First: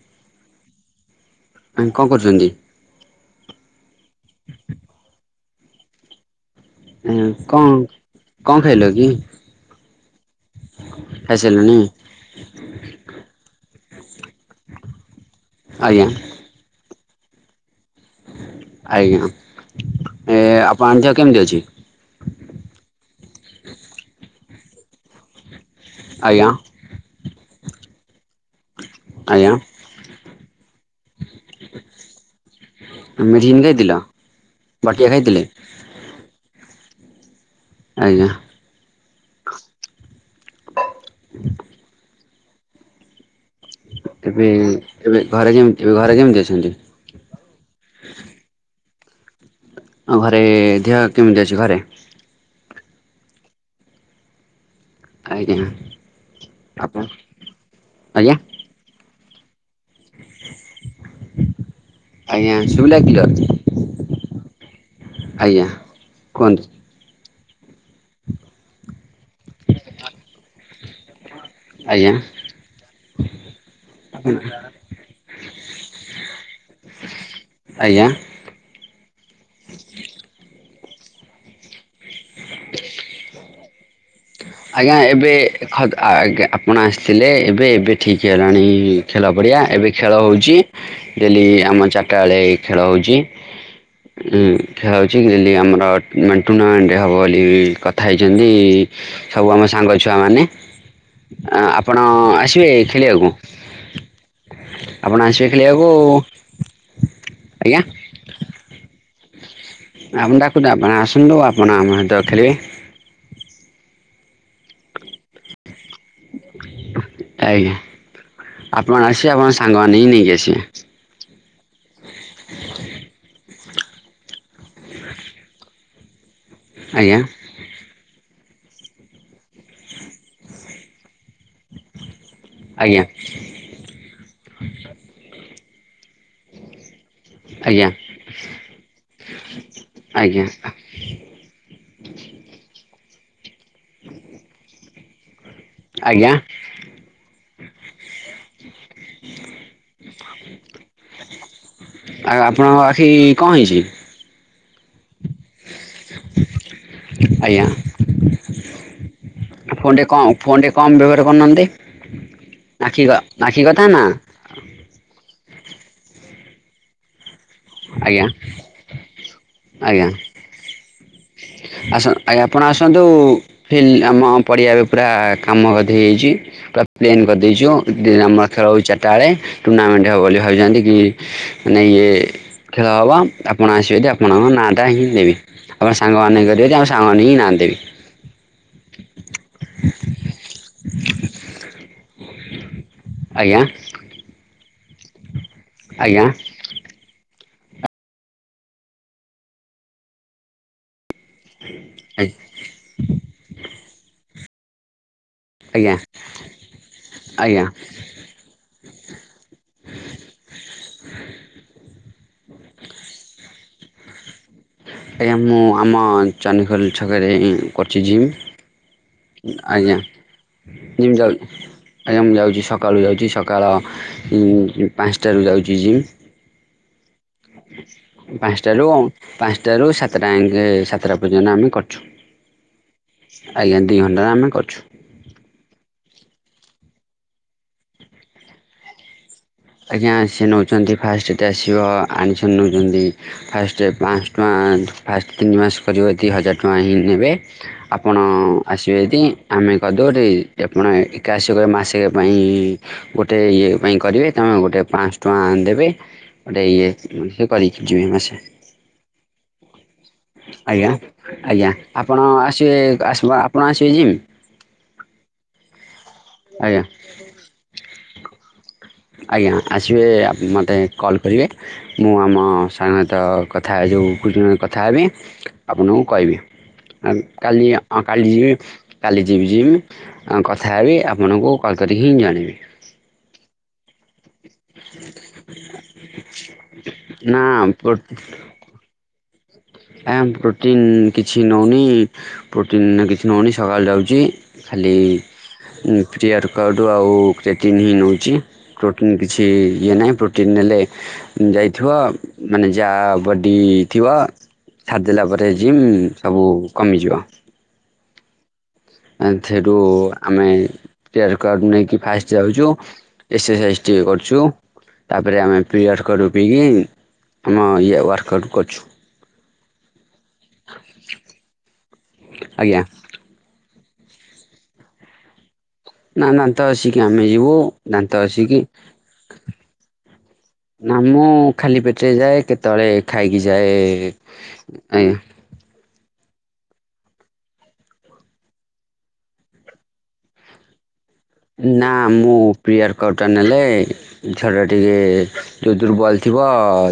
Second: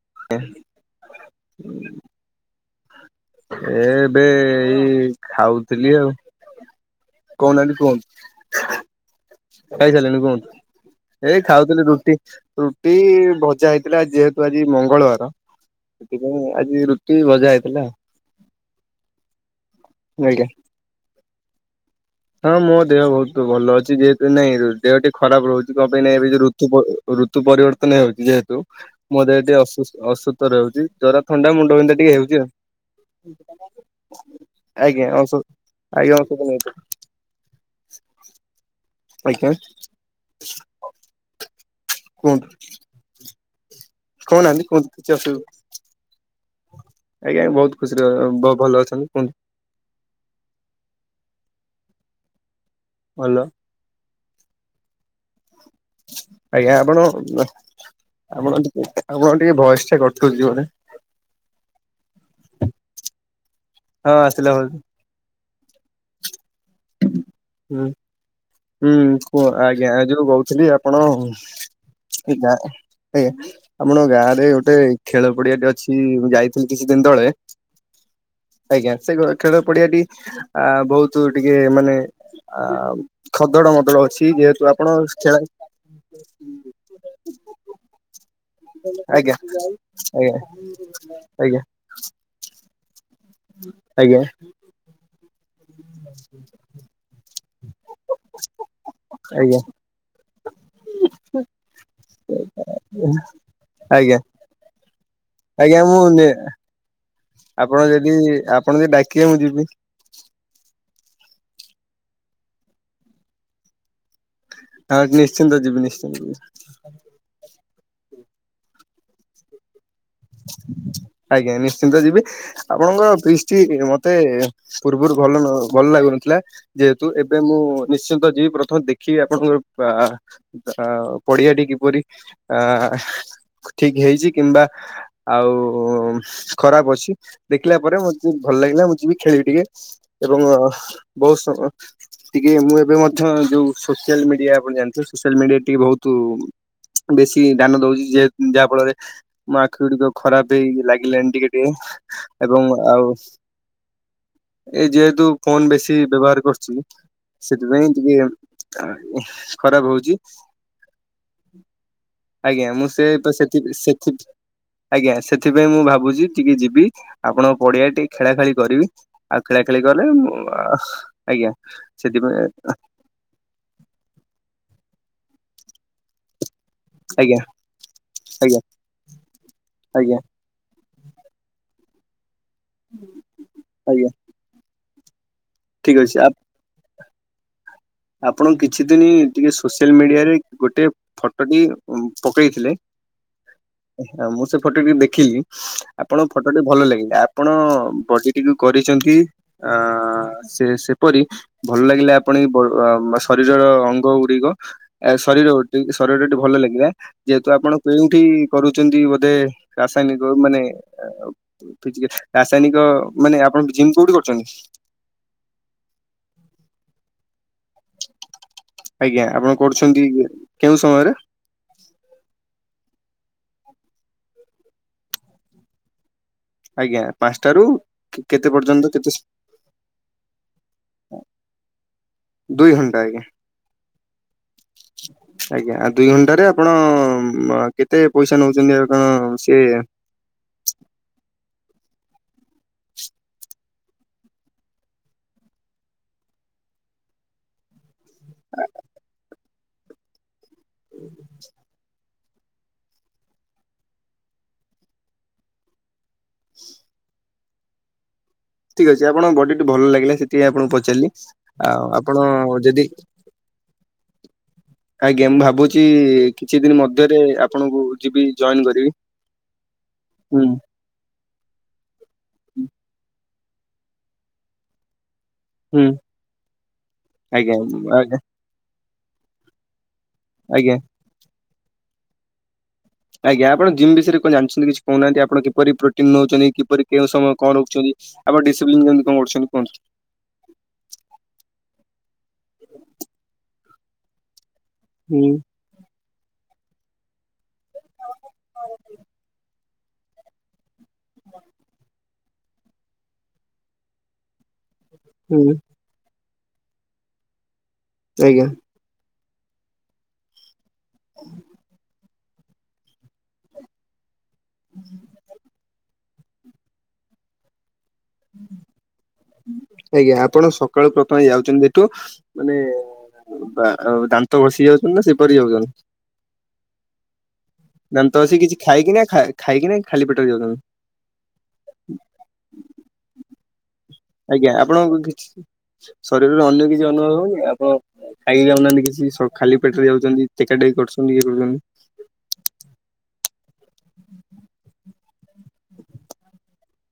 [unintelligible] ଆଁ କଣ କରୁଛନ୍ତି? ଏ ଏବେ ଏଇ ଖାଉଥିଲି ଆଉ। କହୁନାହାନ୍ତି କଣ କଣ ଖାଇଲ କି? ଖାଇସରିଲେଣୀ କୁହନ୍ତୁ। ଏ ଖାଇସାରିଲଣି? ଖାଉଥିଲି ରୁଟି ରୁଟି ଭଜା ହେଇଥିଲା ଯେହେତୁ ଆଜି ମଙ୍ଗଳବାର। ଆଜ୍ଞା ସେଥିପାଇଁ ଆଜି ରୁଟି ଭଜା ହେଇଥିଲା। ଆଜ୍ଞା ଏ ଆଜ୍ଞା ଆପଣ ଆଣି ଧିଅ କେମିତି ଅଛି? ହଁ ମୋ ଦେହ ବହୁତ ଭଲ ଅଛି ଯେହେତୁ ନାଇଁ ଦେହ ଟିକେ ଖରାପ ରହୁଛି। କହିବ ନାଁ ଏବେ ଯଉ ଆଜ୍ଞା ଋତୁ ଋତୁ ପରିବର୍ତ୍ତନ ହେଉଛି ଯେହେତୁ। ମୋ ଦେହ ଆଜ୍ଞା ଟିକେ ଅ ଅସୁସ୍ଥ ଅସୂତ ରହୁଛି ଜର ଥଣ୍ଡା ମୁଣ୍ଡ ବିନ୍ଧା ଟିକେ ହେଉଛି ଆଉ। ମେଡିସିନ ଖାଇଥିଲ? ବଟିକା ଆଜ୍ଞା ଖାଇଥିଲେ? ଔଷଧ ଆଜ୍ଞା ଔଷଧ ନେଇ। ଆଜ୍ଞା। ଆଜ୍ଞା [unintelligible] କୁହନ୍ତୁ। ଏବେ କହୁନାହାନ୍ତି କୁହନ୍ତୁ କିଛି ଏବେ ଅସୁବିଧା ଘରେ କେମିତି ଏ ଘରେ କେମତି? ଆଜ୍ଞା ବହୁତ ଖୁସିରେ ଭଲ ଅଛନ୍ତି କୁହନ୍ତୁ। ଆଉ ଘରେ ଦେହ କେମିତି ଅଛି ଘରେ? ହାଲୋ! ଆଜ୍ଞା। ଆଜ୍ଞା, ଆପଣ ବା ଆଜ୍ଞା ଆପଣ ଯଦି ଆପଣଙ୍କର ଟିକେ ଭଏସ୍ ଟା କଟୁଛି ବୋଧେ। ଆଜ୍ଞା, ଶୁଭିଲା କି? ହଁ, ଆସିଲା ବ ଆଜ୍ଞା କୁହନ୍ତୁ। ହୁଁ, ହୁଁ, କୁହ ଆଜ୍ଞା ଯୋଉ କହୁଥିଲି ଆପଣ ଆଜ୍ଞା। ଏ ଗାଁରେ ଆଜ୍ଞା, ଆପଣଙ୍କ ଗାଁରେ ଗୋଟେ ଖେଳ ପଡିଆଟି ଅଛି ମୁଁ ଯାଇଥିଲି କିଛି ଦିନ ତଳେ। ଆଜ୍ଞା। ଆଜ୍ଞା, ସେଇ ଗାଁ ଖେଳ ପଡିଆଟି ଆ ବହୁତ ଟିକେ ମାନେ ଆ ଖଦଡ ମଦଡ ଅଛି, ଯେହେ ଆଜ୍ଞା ଏବେ ଖଦ୍ ଆଜ୍ଞା ଆପଣ ଆସିଥିଲେ ଏବେ ଏବେ ଠିକ ଣି ଖେଳ ଆଜ୍ଞା ପଡ଼ିଆ ଏବେ ଖେଳ ଆଜ୍ଞା ହେଉଛି। ଡେଲି ଆଜ୍ଞା ଆମର ଚାରିଟା ବେଳେ ଖେଳ ହେଉଛି। ଆଜ୍ଞା ହୁଁ, ସେ ହ ଟି ଆମର ଟୁର୍ଣ୍ଣାମେଣ୍ଟ ହେବ ବୋଲି କଥା ହେଇଛନ୍ତି। ସବୁ ଆଜ୍ଞା ଆମ ସାଙ୍ଗ ଛୁଆମାନେ ଆପଣ ଆସିବେ ଖେଳିବାକୁ। ଆ ଆପଣ ଆସିବେ ଆଜ୍ଞା ଖେଳିବାକୁ ମୁଁ ନେ ଆଜ୍ଞା ଆପଣ ଯଦି ଆପଣ ଯଦି ଡାକିବେ ମୁଁ ଯିବି। ଆମେ ଡାକୁଚୁ ଆପଣ ଆସନ୍ତୁ ଆପଣ ଆମ ସହିତ ଖେଳିବେ। ହଁ ନିଶ୍ଚିନ୍ତ ଯିବି ନିଶ୍ଚିନ୍ତ ଯିବି। ଆଜ୍ଞା ଆପଣ ଆସିବେ ଆପଣ ସାଙ୍ଗମାନେ ହିଁ ନେଇକି ଆସିବେ ଆଜ୍ଞା ନିଶ୍ଚିନ୍ତ ଯିବି ଆପଣଙ୍କ ପ୍ରିସ୍ ଚି ମତେ ପୂର୍ବରୁ ଭଲ ନ ଭଲ ଲାଗୁନଥିଲା। ଯେହେତୁ ଆଜ୍ଞା ଏବେ ମୁଁ ନିଶ୍ଚିନ୍ତ ଯିବ୍ ପ୍ରଥମ ଦେଖିବି ଆପଣଙ୍କର ପା, ଆ, ପଡିଆ ଟି କିପରି। ଆ ଆଜ୍ଞା ଠିକ୍ ହେଇଛି କିମ୍ବା ଆଉ ଉ, ଖରାପ ଅଛି। ଦେଖିଲା ଆଜ୍ଞା ପରେ ମୋତ ଯଦି ଭଲ ଲାଗିଲା ମୁଁ ଯିବି ଖେଳିବି ଟିକେ ଏବଂ ଆଜ୍ଞା ବହୁତ ସମ ଟିକେ ମୁଁ ଏବେ ମଧ୍ୟ ଯୋଉ ସୋସିଆଲ ମିଡିଆ ଆପଣ ଜାଣିଥିବେ ସୋସିଆଲ ମିଡ଼ିଆ ଟିକେ ବହୁତ ଆଜ୍ଞା ବେଶୀ ଦାନ ଦଉଚି ଯେହେ ଯାହା ଫଳରେ ମୋ ଆଖି ଗୁଡିକ ଖରାପ ହେଇ ଲାଗିଲାଣି ଟିକେ ଟିକେ ଆଉ ଏବଂ ଆପଣଙ୍କ ଆଖି ଆଉ କଣ ହେଇଛି? ଏଇ ଯେହେତୁ ଫୋନ ବେଶୀ ବ୍ୟବହାର କରୁଚି। ଆଜ୍ଞା ସେଥିପାଇଁ ଟିକେ ଖରାପ ଫୋନ ଟେ ହଉଚି। କମ ଫୋନ ଟେ କମ ବ୍ୟବହାର କରୁନାହାନ୍ତି। ଆଜ୍ଞା ମୁଁ ଆଖି ସେ ତ ସେଠି ଆଖି କଥା ନା ସେଠି ଆଜ୍ଞା ଆଜ୍ଞା ସେଥିପାଇଁ ମୁଁ ଭାବୁଚି ଟିକେ ଯିବି। ଆପଣଙ୍କ ପଡ଼ିଆ ଟିକେ ଆଜ୍ଞା ଖେଳା ଖେଳି କରିବି ଆଉ ଖେଳା ଖେଳି କଲେ ଆଜ୍ଞା ମୁ ଆଜ୍ଞା ଆସ ସେଥି ଆଜ୍ଞା ଆପଣ ଆସନ୍ତୁ ଫିଲ୍ ଆମ ପଡ଼ିଆରେ ପୁରା କାମ ଅଧେ ହେଇଛି। ପୁରା ପ୍ଲେନ୍ ଆଜ୍ଞା କରିଦେଇଛୁ ଦ ଆମର ଆଜ୍ଞା ଖେଳ ହେଉଚି ଚାରିଟା ବେଳେ ଟୁର୍ଣ୍ଣାମେଣ୍ଟ ହେବ ଆଜ୍ଞା ବୋଲି ଭାବିଛନ୍ତି କି ମାନେ ଇଏ ଖେଳ ହେବ ଆପଣ ଆସିବେଯଦି ଆଜ୍ଞା ଆପଣଙ୍କ ନାଁଟା ହିଁ ଦେବି। ଆପଣ ଠିକ ଅଛି ସାଙ୍ଗମାନେ କରିବେ ଯଦି ଆପଣ ସାଙ୍ଗମାନେ ହିଁ ନାଦେବି। ଆପଣ କିଛି ଦିନ ଟିକେ ସୋସିଆଲ ମିଡ଼ିଆରେ ଗୋଟେ ଫଟୋ ଟି ପକେଇଥିଲେ। ଆଜ୍ଞା ମୁଁ ସେ ଫଟୋ ଟି ଦେଖିଲି ଆଜ୍ଞା ଆପଣଙ୍କ ଫଟୋ ଟି ଭଲ ଲାଗିଲା ଆ ଆପଣ ବଜିଟିକୁ କରିଚନ୍ତି ଆ ସେ ସେ ପରି ଭଲ ଲାଗିଲେ ଆପଣ ଏ ବା ଶରୀରର ଅଙ୍ଗ ଗୁଡ଼ିକ ଆ ଶରୀର ଗୋଟି ଆଜ୍ଞା ଶରୀର ଟି ଭଲ ଲାଗିଲା ଯେହେତୁ ଆଜ୍ଞା ଆପଣ କେଉଁଠି କରୁଛନ୍ତି ବୋ ଦେ ରାସାୟନିକ ମାନେ ରାସାୟନିକ ମାନେ ଆପଣ ଜିମ୍ କୋଉଠି କ ଆଜ୍ଞା ମୁଁ ଆମ ଚଣ୍ଟିଖୋଲ ଛକରେ କରିୁଛି ଆଜ୍ଞା ଆପଣ ଜିମ୍। ଆଜ୍ଞାା କରୁଛନ୍ତି କେଉଁ ସମୟରେ ଜିମ୍ ଯାଉଚି ଆଜ୍ଞା ମୁ ଯାଉଚି ସକ ସକାଳୁ ଯାଉଚି ସକାଳ ଉ, ପାଞ୍ଚଟାରୁ ଯାଉଚି ଜିମ୍। ଆଜ୍ଞା ପାଞ୍ଚଟାରୁ କେତେ ପାଞ୍ଚଟ ପର୍ଯ୍ୟନ୍ତ ର କେତେ ପାଞ୍ଚଟ ରୁ ସାତଟା ଆଙ୍କେ ସାତଟା ପର୍ଯ୍ୟନ୍ତ ଆମେ କରୁଛୁ। ଦୁଇ ଘଣ୍ଟା ଆଜ୍ଞା। ଆଜ୍ଞା ଦୁଇ ଘଣ୍ଟା ଆମେ କରୁଛୁ ଆଜ୍ଞା ଆଉ ଦୁଇ ଘଣ୍ଟାରେ ଆପଣ କେତେ ପଇସା ନଉଛନ୍ତି ଆଉ କଣ ସେ ଆଜ୍ଞା ସେ ନେଉଛନ୍ତି ଫାଷ୍ଟଟେ ଆସିବ ଆଣିଛନ୍ତି ନେଉଛନ୍ତି ଫାଷ୍ଟ ପାଞ୍ଚହ ଟଙ୍କା ଫାଷ୍ଟ ତିନି ମାସ କରିବ ଦୁଇ ହଜାର ଟଙ୍କା ହିଁ ନେବେ। ଆପଣ ଆସିବେ ଯଦି ଆମେ କରିଦବୁ ଆପଣ ଏକା ଆସିବେ କହିବେ ମାସେ ପାଇଁ ଗୋଟେ ଇଏ ପାଇଁ କରିବେ ତମେ ଗୋଟେ ପାଞ୍ଚହ ଟଙ୍କା ଆଣିଦେବେ। ଗୋଟେ ଇଏ ସେ କରିକିଯିବେ ମାସେ। ଠିକ୍ ଅଛି, ଆପଣଙ୍କ ବଡି ଟି ଭଲ ଲାଗି ଆଜ୍ଞା, ଆଜ୍ଞା, ଆପଣ ଆସିବେ, ଆପଣ ଆସିବେ ଯିବି। ଆଜ୍ଞା, ମୁଁ ଭାବୁଛି କିଛି ଦିନ ଆଜ୍ଞା ମଧ୍ୟରେ ଆପଣଙ୍କୁ ଯିବି ଜଏନ୍ କରିବି। ଆଜ୍ଞା, ଆସିବେ ହୁଁ। ମୋତେ କଲ୍ କରିବେ, ମୁଁ ଆମ ସାଙ୍ଗତ କଥା ଯେଉଁ, କଥା ହେବି। ହୁଁ ଆପଣଙ୍କୁ କହିବି, ଆଜ୍ଞା କାଲିଁ ଆଜ୍ଞା କାଲି ଯିବି କାଲି ଯିବି ଯିବି ହଁ ଆଜ୍ଞା। କଥା ହେବି, ଆପଣଙ୍କୁ କଲ୍ କରିକି ହିଁ ଜଣେଇବି ଆଜ୍ଞା, ଆପଣ ଜିମ୍ ବିଷ କଣ ଜାଣିଛନ୍ତି କିଛି କହୁନାହାନ୍ତି, ଆପଣ କିପରି ପ୍ରୋଟିନ ନଉଛନ୍ତି, କିପରି କେଉଁ ସମୟ ନା କଣ ରଖୁଛନ୍ତି, ଆପଣ ଡିସିପ୍ଲିନ୍ ଯେମତି କଣ କରୁଛନ୍ତି କୁହନ୍ତୁ? ଆ ପ୍ରୋଟିନ କିଛି ନଉନି, ପ୍ରୋଟିନ କିଛି ନଉନି, ସକାଳୁ ଯାଉଛି ଖାଲି ହୁଁ ପ୍ରିୟର ପକାଉଠୁ ଆଉ ପ୍ରେଟିନ୍ ହିଁ ନେଉଛି ପ୍ରୋଟିନ୍ କିଛି ଇଏ ନାହିଁ ପ୍ରୋଟିନ୍ ନେଲେ ଯାଇଥିବ, ମାନେ ଯା ବଡିଥିବ ଛାଦଦିଲା ପରେ ହୁଁ ଜିମ୍ ସବୁ କମିଯିବ। ଆଜ୍ଞା। ସେଠୁ, ଆମେ ପ୍ରି ୱର୍କ ନେଇକି ଫ ଯାଉଛୁ ଏକ୍ସରସାଇଜ ଟିକେ କରୁଛୁ, ତାପରେ ଆମେ ପ୍ରି ୱର୍କଆଉଟ୍ ରୋପିକି ଆମ ଇ ଆଜ୍ଞା, ଆପଣ ସକାଳୁ ପ୍ରଥମେ ଯାଉଛନ୍ତି ଭାରି ମାନେ ଆଜ୍ଞା ଦାନ୍ତ ଘଷି ଯାଉଛ ନା ସେପରି ଯାଉନ୍ତି। ନାଦନ୍ତ ଘସିକି ଆମେ ଦାନ୍ତ ଘଷିକି କିଛି ଖାଇକି ନା ଖାଇକିନା ଖାଲି ପେଟରେ ଯାଉଛନ୍ତି? ନା ମୁଁ ଖାଲି ପେଟରେ ଯାଏ, କେତେବେଳେ ଖାଇକି ଯାଏ। ଆଜ୍ଞା, ଆପଣଙ୍କ କିଛି ଶରୀରରେ ଅନ୍ୟ କିଛି ଅନୁଭବ ହଉନି, ଆପଣ ଖାଇକି ଯାଉନା କିଛି, ଖାଲି ପେଟରେ ଯାଉଛନ୍ତି, ଟେକାଟେକି କରୁଛନ୍ତି? ଇଏ କରୁଛନ୍ତି ନା ମୁଁ ପ୍ରି ୱର୍କଆଉଟ୍ ଟା ନେଲେ ଝର ଟିକେ ଯୋଉ ଦୁର୍ବଳ ଥିବ,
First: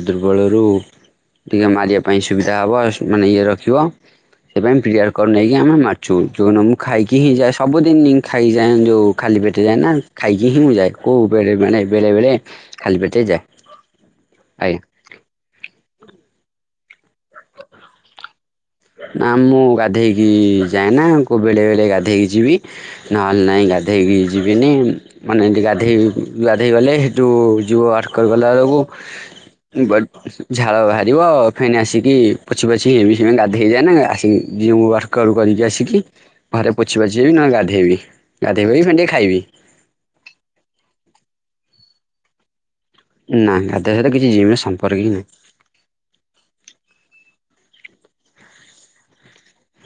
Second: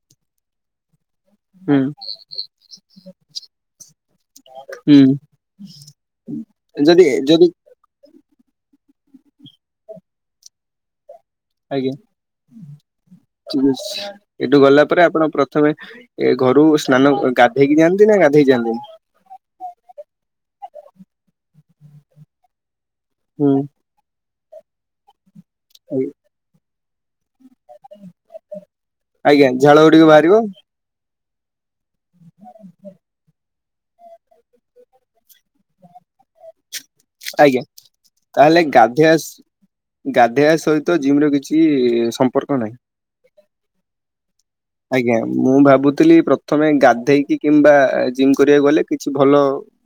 ଦୁର୍ବଳରୁ ଟିକେ ହୁଁ ମାରିବା ପାଇଁ ସୁବିଧା ହବ, ମାନେ ଇଏ ରଖିବ। ସେ ପାଇଁ ପ୍ରି ହୁଁ ୱର୍କଆଉଟ୍ ନେଇକି ଆମ ମ ମାରୁଛୁ, ଯୋ ମୁଁ ଯଦି ଖାଇକି ହିଁ ଯଦି ଯାଏ ସବୁଦିନ ଖାଇଯାଏ ଯେଉଁ ଖାଲି ପେଟେ ଯାଏ ନା, ଖାଇକି ହିଁ ମୁଁ ଯାଏ। କୋଉ ବେଳେ ମାନେ ଆଜ୍ଞା ବେଳେ ବେଳେ ଖାଲି ପେଟେ ଠିକ ଯାଏ, ଅଛି ଏଠୁ ଗଲା ଆଜ୍ଞା। ପରେ ଆପଣ ପ୍ରଥମେ ଏ ଘରୁ ସ୍ନାନ, ଗାଧେଇକି ଯାଆନ୍ତି ନା ଗାଧେଇ ଯାଆନ୍ତିନି? ନା ମୁଁ ଗାଧେଇକି ଯାଏ ନା, କୋଉ ବେଳେ ବେଳେ ଗାଧେଇକି ଯିବି। ନହେଲେ ହୁଁ ନାହିଁ ଗାଧୋଇକି ଯିବିନି। ମାନେ ଏନ୍ତି ଗାଧୋଇ, ଗାଧୋଇ ଗଲେ ସେଠୁ ଯିବ ଆର କରିର ଗଲା ଆଜ୍ଞା ଝାଳ ଗୁଡିକ ବେଳକୁ ବାହାରିବ ଝାଳ ବାହାରିବ ଫେନ ଆସିକି ପୋଛି ପଛି ସେ ଗା ଧେ ଯାଏନା ଆସିକି ଜିମ ରୁ ୱର୍କଆଉଟ୍ କର କରିକି ଆସିକି ଘରେ ପୋଛି ପାଛି ବି ନହଲେ ଆଜ୍ଞା ଗାଧେଇବି, ତାହେଲେ ଗାଧେଇ ପଡିକି କଣ ଟିକେ ଗାଧେଇବା ଖାଇବି। ଜିମ ର କିଛି ସମ୍ପର୍କ ନାହିଁ। ନାଇଁ ଗାଧେଇବା ସହିତ କିଛି ଜିମ ର ସମ୍ପର୍କ ହିଁ ଆଜ୍ଞା, ନାହିଁ। ମୁଁ ଭାବୁଥିଲି ପ୍ରଥମେ ଗାଧେଇକି କିମ୍ବା ଜିମ୍ କରିବାକୁ ଗଲେ କିଛି ଭଲ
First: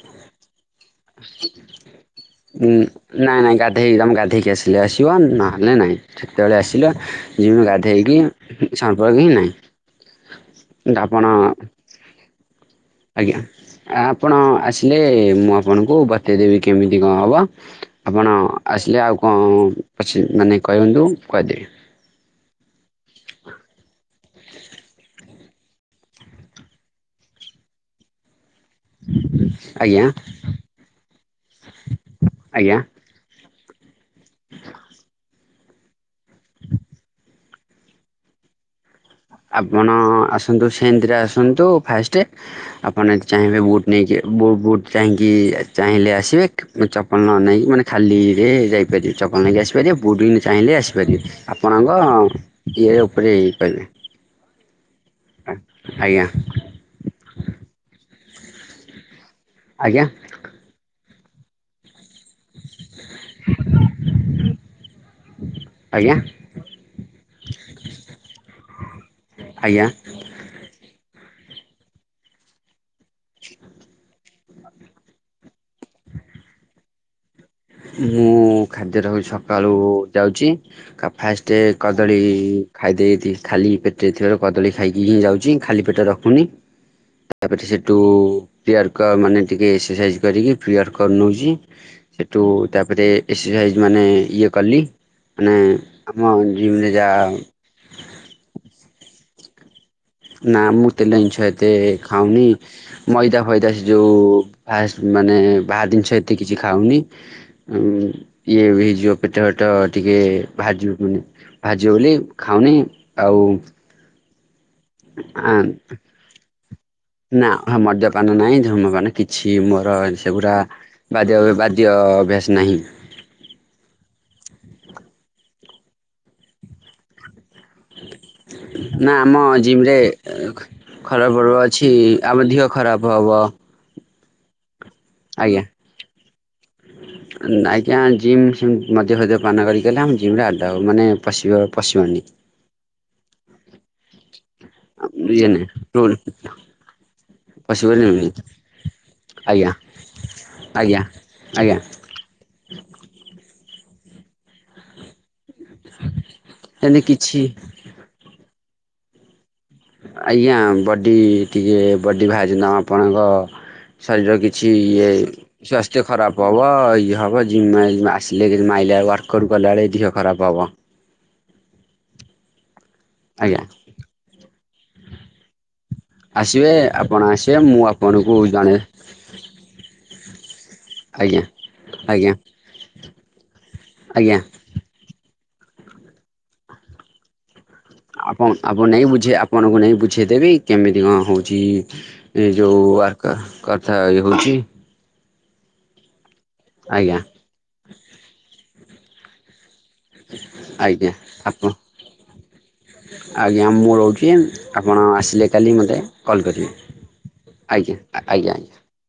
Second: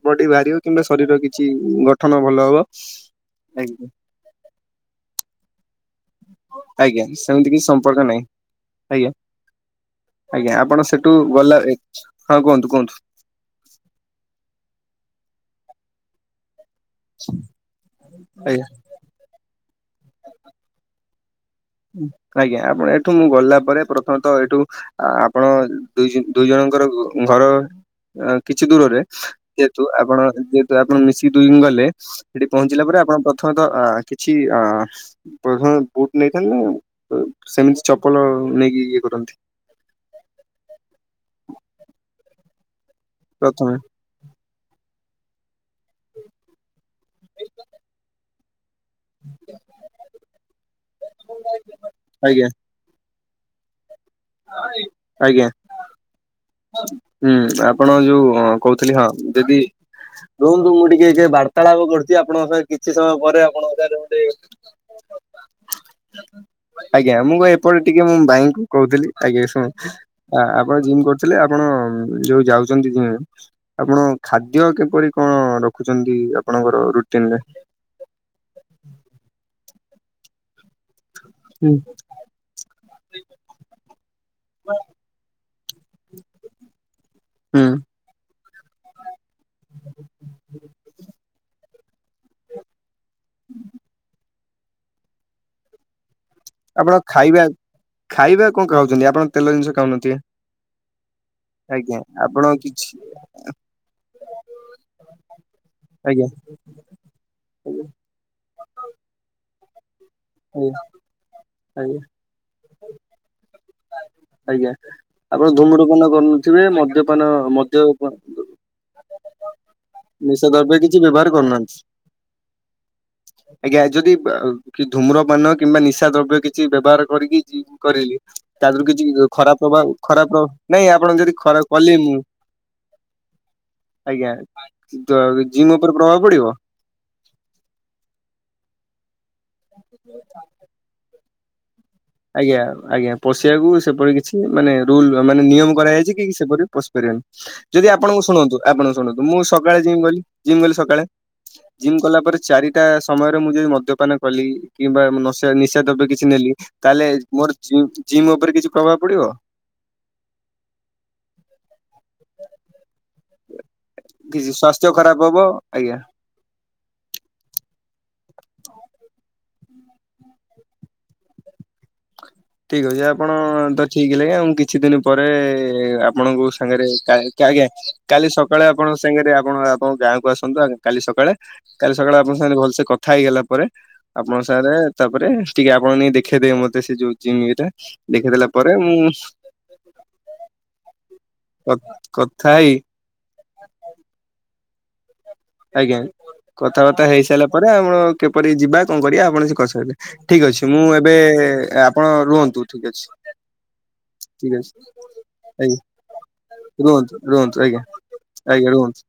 ବଡି ବାହାରିବ। କିମ୍ବା ଶରୀର କିଛି ଗଠନ ଭଲ ହବ, ନାଇଁ ନାଇଁ ଗାଧେଇ ଆଜ୍ଞା। ତମେ ଗାଧେଇକି ଆସିଲେ ଆସିବ ନହେଲେ ନାହିଁ ସେତେବେଳେ ଆସିଲ ଆଜ୍ଞା ସେମିତି କିଛି ଜିମି ସମ୍ପର୍କ ଗାଧୋଇକି ନାହିଁ ଆଜ୍ଞା ସମ୍ପର୍କ ହିଁ ନାହିଁ। ଆଜ୍ଞା ଆପଣ ସେଠୁ ଗଲା, ହଁ କୁହନ୍ତୁ କୁହନ୍ତୁ? ଆଜ୍ଞା, ଆପଣ ଆସିଲେ ମୁଁ ଆପଣଙ୍କୁ ବତେଇଦେବି। କେମିତି କଣ ହେବ, ଆପଣ ଆଜ୍ଞା ଆସିଲେ ଆଉ କଣ ପଛି ମାନେ କହନ୍ତୁ କହିଦେବି। ଆଜ୍ଞା, ଆପଣ ଏଠୁ ମୁଁ ଗଲା ପରେ, ପ୍ରଥମେ ଏଇଠୁ ଆ ଆପଣ ଦୁଇ ଦୁଇ ଜଣଙ୍କର ଘର କିଛି ଦୂରରେ ଯେହେତୁ ଆଜ୍ଞା। ଆପଣ ଯେହେତୁ ଆପଣ ମିଶିକି ଦୁଇ ଗଲେ ସେଠି ଆଜ୍ଞା ପହଞ୍ଚିଲା ପରେ ଆପଣ ପ୍ର [unintelligible] କିଛି ଅ ପ୍ରଥମେ ବୁଟ ନେଇଥାନ୍ତ ନା? ସେମିତି ଚପଲ ନେଇକି ଇଏ କରୁ‌। ଆପଣ ଆସନ୍ତୁ ସେମିତିରେ ଆସନ୍ତୁ ଫାଷ୍ଟେ। ଆପଣ ଯଦି ଚାହିଁବେ ପ୍ରଥମେ ବୁଟ୍ ନେଇକି ବୁଟ୍ ବୁଟ୍ ଚାହିଁ କି ଚାହିଁଲେ ଆସିବେ ମୁଁ ଚପଲ ନ ନେଇକି ମାନେ ଖାଲିରେ ଯାଇ ପାରିବେ ଚପଲ ନେଇକି ଆସିପାରିବେ ବୁଟ୍ ଚାହିଁଲେ ଆସିପାରିବେ ଆପଣଙ୍କ ଆଜ୍ଞା ଇଏ ଉପରେ ଇଏ କରିବେ। [unintelligible] ଆଜ୍ଞା। ହୁଁ ଆପଣ ଯୋଉ କହୁଥିଲି ହଁ ଯଦି ଆଜ୍ଞା ରୁହନ୍ତୁ ମୁଁ ଟି ଟିକେ ବାର୍ତ୍ତାଳାପ କରୁଛି ଆପଣଙ୍କ ସହ କିଛି ସମୟ ପରେ ଆପଣଙ୍କ ସହ ଗୋଟେ ଆଜ୍ଞା। ଆଜ୍ଞା ମୁଁ ଏପଟେ ଟିକେ ମୁଁ ଭାଇଙ୍କୁ କହୁଥିଲି ଆଜ୍ଞା ଶୁଣ ଆପଣ ଜିମ୍ କ ଥିଲେ ଆପଣ ଯୋଉ ଯାଉଛନ୍ତି ଜିମ୍ ଆପଣ ଖାଦ୍ୟ କିପରି କଣ ରଖୁଛନ୍ତି? ଆପଣଙ୍କର ରୁଟିନ୍ ରେ। ମୁଁ ଖାଦ୍ୟ ରହୁ ସକାଳୁ ଯାଉଛି। ଫାଷ୍ଟେ ହୁଁ କଦଳୀ ଖାଇଦେଇ ଖାଲି ପେଟରେ ଥିବାରୁ କଦଳୀ ଖାଇକି ହିଁ ଯାଉଚି। ଖାଲି ପେଟ ରଖୁନି ହୁଁ। ତାପରେ ସେଠୁ ପ୍ରିୟର କର ମାନେ ଟିକେ ଏକ୍ସରସାଇଜ୍ କରିକି ପ୍ରିୟର କର ନଉଛି। ହେଠୁ ତାପରେ ଏକ୍ସରସାଇଜ୍ ମାନେ ଇଏ କଲି ମାନେ ଆମ ଜିମରେ ଆପଣ ଯାହା ଖାଇବା ଖାଇବା କଣ ଖାଉଛନ୍ତି ଆପଣ ତେଲ ଜିନିଷ ଖାଉନାହା ନା ମୁଁ ତେଲ ଜିନିଷ ଏତେ ଖାଉନି ଆପଣ କିଛି ମଇଦା ଫଇଦା ଯୋଉ ଫାସ ମାନେ ବା ଜିନିଷ ଆଜ୍ଞା ଏତେ କିଛି ଖାଉନି ଉଁ ଆଜ୍ଞା ଇଏ ହେଇଯିବ ପେଟ ତ ଟିକେ ବାହାରିଯିବ ବାହାରିଯିବ ଆଜ୍ଞା ବୋଲି ଖାଉନି ଆଉ। ଆଜ୍ଞା ଆପଣ ଧୂମ୍ରପାନ କରୁନଥିବେ ମଦ୍ୟପାନ ମଦ୍ୟପା ଛି ମୋର ସେଗୁଡା଼ ବ୍ୟବହାର ବାଦ୍ୟ କରୁନାହାନ୍ତି। ବାଦ୍ୟ ଅଭ୍ୟାସ ନାହିଁ। ଆଜ୍ଞା ଯଦି କି ଧୂମ୍ରପାନ କିମ୍ବା ନିଶା ଦ୍ରବ୍ୟ କିଛି ବ୍ୟବହାର କରିକି କରିଲି ତା ଦେରୁ ନା କିଛି ଆମ ଖରାପ ଜିମ୍ ପ୍ରଭାବ ରେ ଖରାପ ପ୍ରଭାବ ନାଇଁ ଆପଣ ଯଦି ପର୍ବ ଖରାପ ଅଛି କଲି ମୁଁ। ଆମ ଦିହ ଖରାପ ହବ। ଆଜ୍ଞା ତ ଜିମ୍ ଉପରେ ପ୍ରଭାବ ପଡିବ। ନା ଆଜ୍ଞା ଜିମ୍ ସେମ ମଦ୍ୟ ଫଦ୍ୟପାନ କରିକି ଗଲେ ଆମେ ଜିମରେ ଆଲାଉ ମାନେ ପଶିବା ଆଜ୍ଞା ଆଜ୍ଞା ପଶିବାକୁ ସେପରି କିଛି ମାନେ ରୁଲ ମାନେ ଇଏ ନାହିଁ ନିୟମ କରାଯାଇଛି ରୁଲ୍ କି ସେପରି ପଶି ପାରିବନି ଯଦି ପଶିବନି ଆପଣଙ୍କୁ ଶୁଣନ୍ତୁ ଆପ ଶୁଣନ୍ତୁ ମୁଁ ଆଜ୍ଞା ସକାଳେ ଜିମ୍ ଗଲି ଜିମ୍ ଗଲି ଆଜ୍ଞା ସକାଳେ। ଆଜ୍ଞା। ଜିମ୍ କଲା ପରେ ଚାରିଟା ସମୟରେ ମୁଁ ଯଦି ମ ଦ୍ୟ ପାନ କଲି କିମ୍ବା ନ ନିଶା ଦ୍ରବ୍ୟ କିଛି ନେଲି ସେମିତି ତାହେଲେ କିଛି ମୋର ଜିମ୍ ଜିମ୍ ଉପରେ ଉପରେ କିଛି ପ୍ରଭାବ ପଡ଼ିବ? ଆଜ୍ଞା ବଡ଼ି ଟିକେ ବଡ଼ି ବାହାରିଛନ୍ତି ଅ ଆପଣଙ୍କ ଶରୀର କିଛି ସ୍ୱାସ୍ଥ୍ୟ ଇଏ ଖରାପ ହବ ଆଜ୍ଞା। ସ୍ୱାସ୍ଥ୍ୟ ଖରାପ ହବ ଇଏ ହବ ଜିମ୍ ମ ଆସିଲେ କି ମାଇଲା ବେଳୁ ୱାର୍କ ଆଉଟ କଲାବେଳେ ଦେହ ଖରାପ ହବ। ଠିକ୍ ଅଛି ଆପଣ ଆଜ୍ଞା ତ ଠିକ୍ ଲାଗେ ଆ ମୁଁ କିଛି ଦିନ ପରେ ଆପଣଙ୍କୁ ଆସିବେ ସାଙ୍ଗରେ ଆ ଆପଣ ଆସିବେ ଆଜ୍ଞା ମୁଁ କାଲି ଆପଣଙ୍କୁ ସକାଳେ ଜଣେ ଆପଣଙ୍କ ସାଙ୍ଗରେ ଆପଣ ଆପଣଙ୍କ ଗାଁ କୁ ଆସନ୍ତୁ ଆ କାଲି ସକାଳେ ଆଜ୍ଞା କାଲି ସକାଳେ ଆଜ୍ଞା ଆପଣଙ୍କ ସାଙ୍ଗ ଭଲସେ କଥା ହେଇଗଲା ପରେ ଆଜ୍ଞା ଆପଣଙ୍କ ସାଙ୍ଗରେ ତାପରେ ଟିକେ ଆପଣ ନେଇ ଦେଖେଇଦେବେ ମୋତେ ସେ ଯଉ ଜିମ ଇଏ ଟା। ଆପଣ ଆପଣ ନେଇ ବୁଝେଇ ଆପଣଙ୍କୁ ନେଇ ବୁଝେଇଦେବି କେମିତି କଣ ହଉ ଚି କ ଏ କଥା ହେଇ ଯୋଉ ୱାର୍କ କଥା ଇଏ ହଉଛି। ଆଜ୍ଞା କଥାବାର୍ତ୍ତା ଆଜ୍ଞା ହେଇ ସାରିଲା ପରେ ଆମର କିପରି ଯିବା କଣ କରିବା ଆପଣ ସେ କରିସାରିଲେ। ଠିକ୍ ଅଛି ମୁଁ ଏବେ ଆପଣ ରୁହନ୍ତୁ ଠିକ୍ ଅଛି। ଆଜ୍ଞା ମୁଁ ରହୁଛି ଠିକ ଅଛି ଆପଣ ଆସିଲେ କାଲି ଆଜ୍ଞା ମୋତେ କଲ୍ କରିବେ ରୁହନ୍ତୁ ରୁହନ୍ତୁ ଆଜ୍ଞା ଆଜ୍ଞା ରୁହନ୍ତୁ।